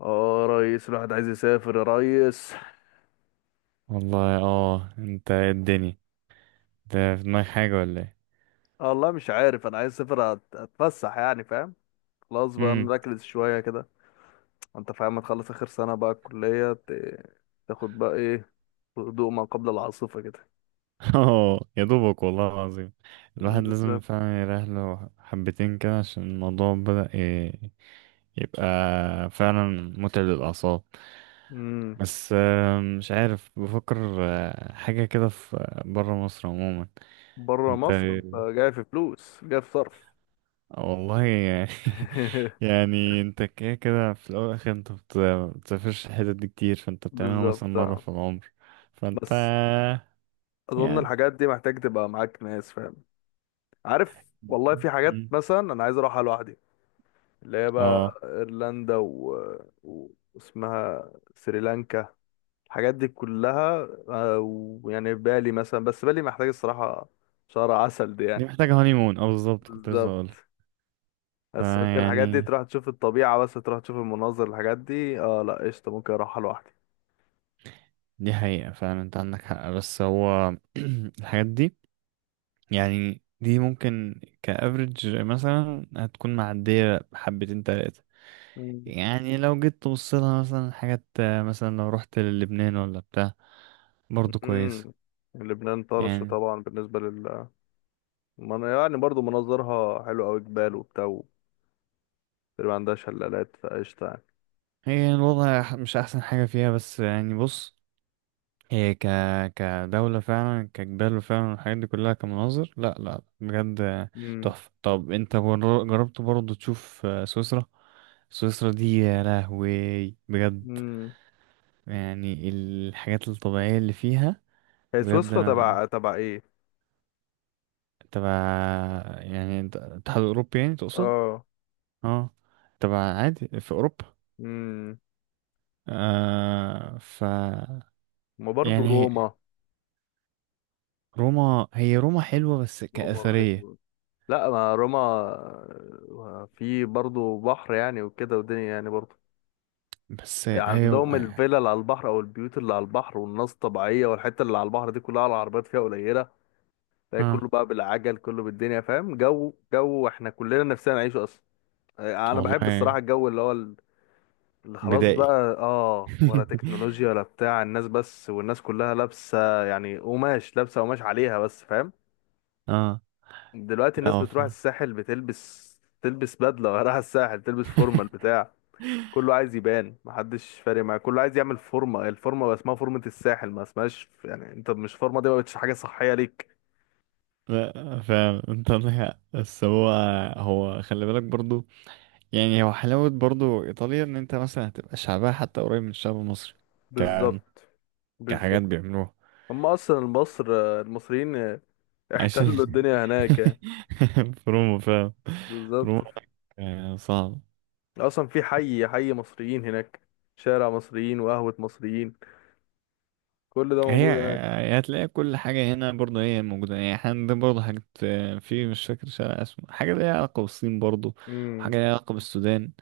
اه، يا ريس الواحد عايز يسافر يا ريس. والله اه، انت إيه الدنيا؟ ده في دماغك حاجة ولا ايه؟ آه، والله مش عارف. انا عايز اسافر اتفسح يعني فاهم. خلاص بقى امم. نركز شوية كده. انت فاهم ما تخلص اخر سنة بقى الكلية تاخد بقى ايه. هدوء ما قبل العاصفة كده. اه، يا دوبك والله العظيم. مم، الواحد لازم بالظبط. فعلا يريح له حبتين كده عشان الموضوع بدأ يبقى فعلا متعب للأعصاب. امم. بس مش عارف بفكر. حاجة كده في برا مصر عموما. بره انت مصر انت جاي في فلوس جاي في صرف. والله يعني. يعني انت كده كده في الأول والآخر، انت بتسافرش الحتت دي كتير، فانت بتعملها مثلا بالظبط مرة آه. في العمر، فانت بس اظن يعني. الحاجات دي محتاج تبقى معاك ناس فاهم. عارف، والله في حاجات مم. مثلا انا عايز اروحها لوحدي، اللي هي بقى اه، ايرلندا و... واسمها سريلانكا. الحاجات دي كلها آه، ويعني بالي مثلا، بس بالي محتاج الصراحة شهر عسل دي دي يعني. محتاجة هاني مون، اه بالظبط كنت لسه بالظبط. هقول. بس ممكن الحاجات دي فيعني تروح تشوف الطبيعة، بس تروح تشوف المناظر، الحاجات دي اه لا قشطة ممكن اروحها لوحدي. دي حقيقة فعلا، انت عندك حق بس هو الحاجات دي، يعني دي ممكن كأفريج مثلا هتكون معدية حبتين تلاتة. مم. يعني لو جيت تبص لها مثلا حاجات، مثلا لو رحت للبنان ولا بتاع برضو كويس. امم. لبنان طرش يعني طبعا بالنسبة لل، يعني برضو مناظرها حلو أوي، جبال وبتاع، وتقريبا عندها شلالات فقشطة يعني. هي الوضع مش أحسن حاجة فيها، بس يعني بص، هي كدولة فعلا، كجبال فعلا، الحاجات دي كلها كمناظر، لا لا بجد امم. تحفة. طب انت جربت برضه تشوف سويسرا؟ سويسرا دي يا لهوي بجد، امم. يعني الحاجات الطبيعية اللي فيها، هي بجد سويسرا انا. تبع ايه؟ تبع، يعني اتحاد اوروبي يعني تقصد. اه. اه، تبع عادي في اوروبا. امم. آه ف ما برضه يعني روما. روما، هي روما حلوة بس روما كأثرية. رهيبة. لا ما روما. آه، في برضه بحر يعني وكده ودنيا يعني برضه. بس هي عندهم الفيلا اللي على البحر، او البيوت اللي على البحر، والناس طبيعية، والحتة اللي على البحر دي كلها العربيات فيها قليلة. فهي اه كله بقى بالعجل كله بالدنيا فاهم، جو جو احنا كلنا نفسنا نعيشه اصلا. آه، انا بحب والله الصراحة الجو اللي هو اللي خلاص بدائي. بقى اه، ولا تكنولوجيا ولا بتاع الناس بس، والناس كلها لابسة يعني قماش، لابسة قماش عليها بس فاهم. اه، دلوقتي لا الناس هو بتروح فاهم. الساحل بتلبس بدلة، رايحة الساحل تلبس فورمال بتاع. كله عايز يبان محدش فارق معاه، كله عايز يعمل فورمة، الفورمة اسمها فورمة الساحل ما اسمهاش، يعني انت مش فورمة، دي ما بقتش حاجة صحية ليك. لا، فاهم انت عندك حق، بس هو خلي بالك برضو. يعني هو حلاوة برضو ايطاليا، ان انت مثلا هتبقى شعبها حتى قريب من الشعب المصري، ك بالظبط. كحاجات بالظبط. بيعملوها. هم اصلا مصر، المصريين عايشين احتلوا الدنيا هناك يعني. في روما، فاهم؟ بالظبط. روما، صعب. اصلا في حي مصريين هناك، شارع مصريين وقهوة مصريين، كل ده هي موجود هناك. آه، هي هتلاقي كل حاجة هنا برضه هي موجودة، يعني احنا عندنا برضه حاجات، في مش فاكر شارع اسمه حاجة ليها علاقة بالصين برضه، امم. وحاجة ليها علاقة بالسودان.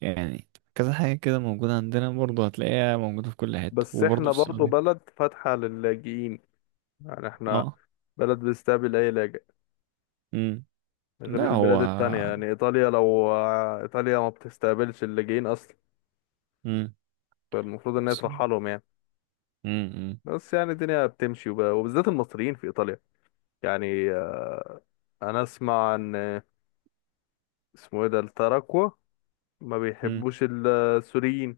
يعني كذا حاجة كده موجودة عندنا، برضه هتلاقيها موجودة في كل حتة، بس وبرضه احنا في برضو السعودية. بلد فاتحة للاجئين، يعني احنا اه. بلد بتستقبل اي لاجئ، امم. غير لا البلاد هو. التانية، يعني ايطاليا، لو آه، ايطاليا ما بتستقبلش اللاجئين اصلا، امم. فالمفروض ان هي بس. ترحلهم يعني. امم، بس يعني الدنيا بتمشي وبالذات المصريين في ايطاليا، يعني آه، انا اسمع ان اسمه ايه ده التراكوة ما امم. بيحبوش السوريين.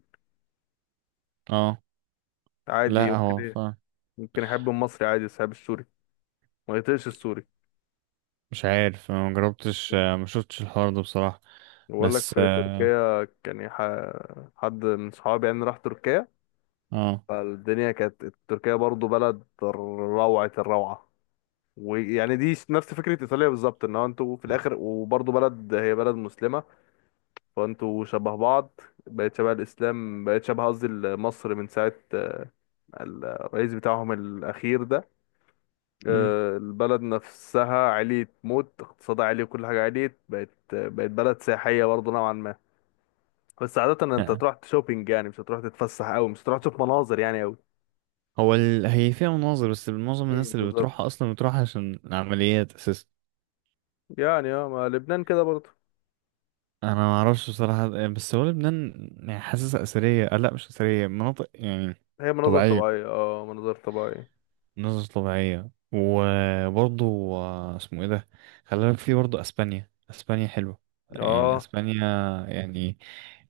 اه. عادي لا ممكن هو ايه. فعلا ممكن يحب المصري عادي بس يحب السوري، ما يطيقش السوري. مش عارف. أنا ما جربتش، ما شفتش الحوار ده بصراحة. بقول لك بس في اه. تركيا حد من صحابي يعني راح تركيا، اه. فالدنيا كانت تركيا برضو بلد روعة الروعة. ويعني دي نفس فكرة إيطاليا بالظبط، إن هو أنتوا في الآخر، وبرضو بلد، هي بلد مسلمة، فأنتوا شبه بعض. بقت شبه الإسلام، بقت شبه قصدي مصر، من ساعة الرئيس بتاعهم الأخير ده امم. آه، البلد نفسها عليت موت، اقتصادها عالي، وكل حاجة عليت، بقت بلد سياحية برضو نوعا ما. بس عادة أنت لا. تروح تشوبينج يعني، مش هتروح تتفسح أوي، مش هتروح تشوف مناظر يعني أوي. هي فيها مناظر، بس معظم مم. الناس اللي بالظبط. بتروحها اصلا بتروح عشان العمليات اساسا. يعني اه ما لبنان كده برضه. انا ما اعرفش بصراحة، بس هو لبنان يعني حاسسها اثرية، لا مش اثرية، مناطق يعني هي مناظر طبيعية، طبيعية، اه مناظر طبيعية. نظرة طبيعية. وبرضو اسمه ايه ده، خلي بالك في برضو اسبانيا، اسبانيا حلوة. يعني اه. اسبانيا، يعني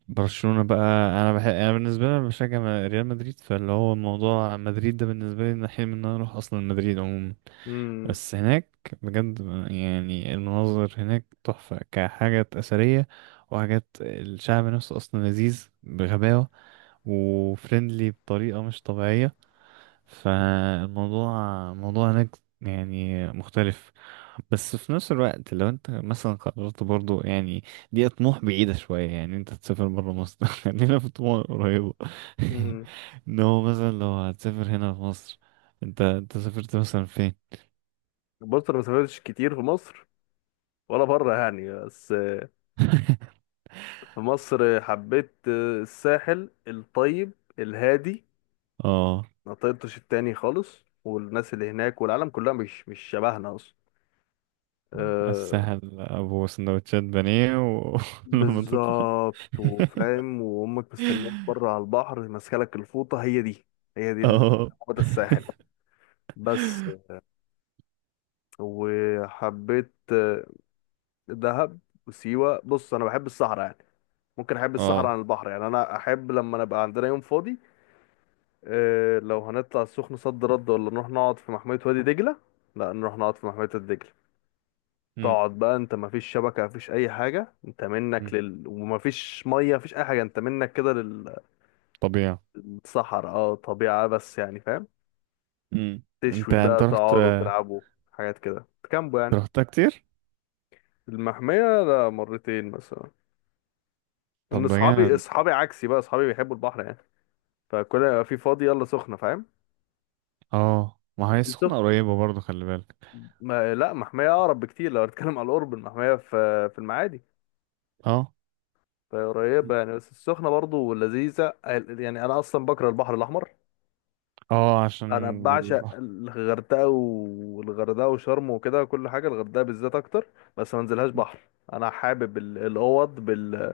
برشلونة بقى. انا بالنسبة لي، أنا بشجع ريال مدريد، فاللي هو موضوع مدريد ده بالنسبة لي إن حلم ان انا اروح اصلا مدريد عموما. امم. بس هناك بجد يعني المناظر هناك تحفة، كحاجات اثرية، وحاجات الشعب نفسه اصلا لذيذ بغباوة، وفريندلي بطريقة مش طبيعية. فالموضوع هناك يعني مختلف. بس في نفس الوقت لو انت مثلا قررت برضو، يعني دي طموح بعيدة شوية، يعني انت تسافر برا مصر، خلينا في طموح قريبة. امم. ان هو مثلا لو هتسافر هنا في مصر، انت سافرت مثلا فين؟ بص انا ما سافرتش كتير في مصر ولا بره يعني، بس آه، في مصر حبيت آه، الساحل الطيب الهادي. اه، ما طيبتش التاني خالص، والناس اللي هناك والعالم كلها مش مش شبهنا اصلا. آه. السهل ابو سندوتشات بانيه، ولما تطلع. بالظبط، وفاهم. وامك مستنياك بره على البحر ماسكه لك الفوطه، هي دي، هي دي اه. هو ده الساحل بس. وحبيت آه، دهب وسيوة. بص انا بحب الصحراء يعني، ممكن احب الصحراء اه. عن البحر يعني. انا احب لما نبقى عندنا يوم فاضي آه، لو هنطلع السخنة صد رد، ولا نروح نقعد في محمية وادي دجلة، لا نروح نقعد في محمية وادي دجلة. مم. تقعد بقى انت مفيش شبكة مفيش اي حاجة انت منك مم. لل، ومفيش مية مفيش اي حاجة انت منك كده طبيعي. للصحراء، اه طبيعة بس يعني فاهم. امم. انت تشوي انت بقى رحت تقعدوا تلعبوا حاجات كده تكامبوا انت يعني. رحتها كتير؟ المحمية، لا مرتين مثلا. ان طب اصحابي، بجد. اصحابي عكسي بقى، اصحابي بيحبوا البحر يعني، فكل ما يبقى في فاضي يلا سخنه فاهم. اه، ما هي السخن، سخنة قريبة برضو، خلي بالك. ما لا محميه اقرب بكتير، لو هنتكلم على القرب المحميه في المعادي، اه. فقريبه يعني. بس السخنه برضو لذيذه يعني. انا اصلا بكره البحر الاحمر، اه انا عشان بعشق الغردقه والغردقه وشرم وكده كل حاجه، الغردقه بالذات اكتر. بس ما انزلهاش بحر. انا حابب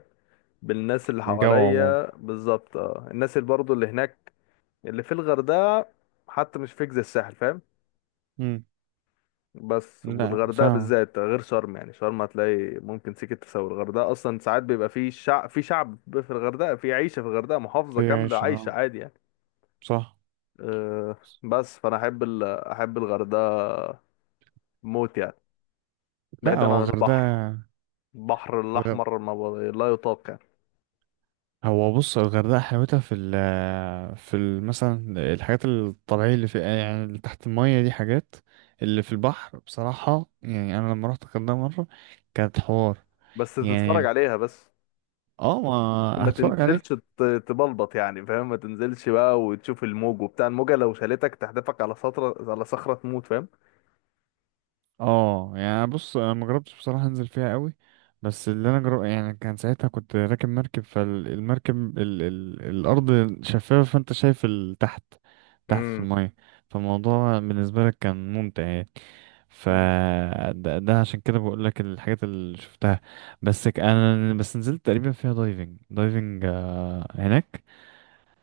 بالناس اللي الجو عموما. حواليا، بالظبط اه، الناس اللي برضو اللي هناك اللي في الغردقه، حتى مش فيك زي الساحل فاهم. امم. بس لا أنا والغردقه فاهمة، بالذات غير شرم، يعني شرم هتلاقي ممكن سكه تسوي الغردقه اصلا، ساعات بيبقى في شعب، في شعب في الغردقه، في عيشه في الغردقه، في محافظه كامله عيش عايشه اه، عادي يعني. صح. أه. بس فانا احب احب الغردقه موت يعني، لا بعيدا هو عن البحر. الغردقة، البحر الغ- الاحمر ما ب- لا يطاق يعني. هو بص، الغردقة حلاوتها في ال مثلا، الحاجات الطبيعية اللي في، يعني اللي تحت المية، دي حاجات اللي في البحر بصراحة. يعني أنا لما رحت الغردقة مرة، كانت حوار بس يعني. تتفرج عليها بس، اه لكن ما ما هتفرج تنزلش عليها. تبلبط يعني فاهم، ما تنزلش بقى وتشوف الموج وبتاع، الموجه لو شالتك تحدفك على سطره على صخره تموت فاهم. اه يعني بص، انا ما جربتش بصراحه انزل فيها قوي. بس اللي انا جرب يعني، كان ساعتها كنت راكب مركب، فالمركب الارض شفافه، فانت شايف تحت تحت في الميه. فالموضوع بالنسبه لك كان ممتع يعني. ف ده عشان كده بقول لك الحاجات اللي شفتها. انا بس نزلت تقريبا فيها دايفنج هناك.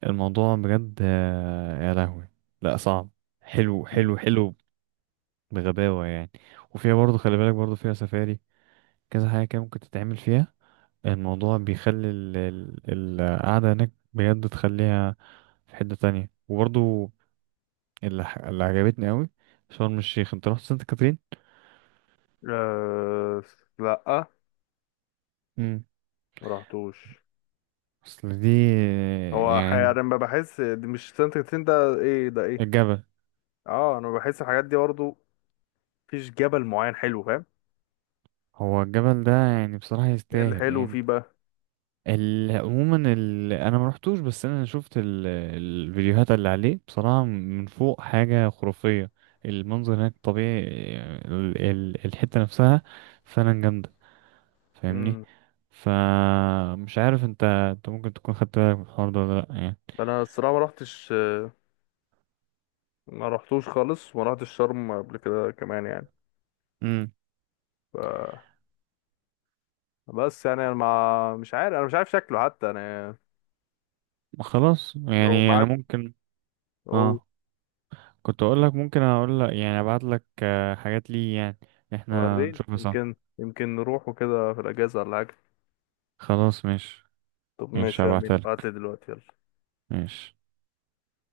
الموضوع بجد يا لهوي. لا صعب، حلو امم. حلو حلو بغباوة يعني. وفيها برضه خلي بالك برضه فيها سفاري، كذا حاجة كده ممكن تتعمل فيها. الموضوع بيخلي القعدة هناك بجد تخليها في حتة تانية. وبرضه اللي عجبتني قوي شرم الشيخ. انت رحت سانت كاترين؟ أه. لا، امم. مرحتوش. اصل دي هو حقيقة يعني انا ما بحس دي مش سانت كاترين، ده ايه ده ايه. الجبل. اه انا بحس الحاجات دي برضه مفيش جبل معين حلو فاهم. هو الجبل ده يعني بصراحة ايه يستاهل الحلو يعني. فيه بقى؟ عموما، انا ما رحتوش، بس انا شفت الفيديوهات اللي عليه بصراحة، من فوق حاجة خرافية، المنظر هناك طبيعي، الحتة نفسها فعلا جامدة، فاهمني؟ امم. فمش عارف انت ممكن تكون خدت بالك من الحوار ده ولا لا يعني. انا الصراحة ما رحتش، ما رحتوش خالص، وما رحتش شرم قبل كده كمان يعني. امم. ف... بس يعني انا ما مش عارف، انا مش عارف شكله حتى انا. خلاص لو يعني انا معاك ممكن. او، اه كنت اقول لك ممكن اقول لك، يعني ابعت لك حاجات ليه، يعني احنا وريني، نشوفها سوا. يمكن نروح وكده في الاجازة ولا حاجة. خلاص ماشي. طب ماشي، ماشي يا امين هبعتها ابعتلي لك. دلوقتي يلا. ماشي.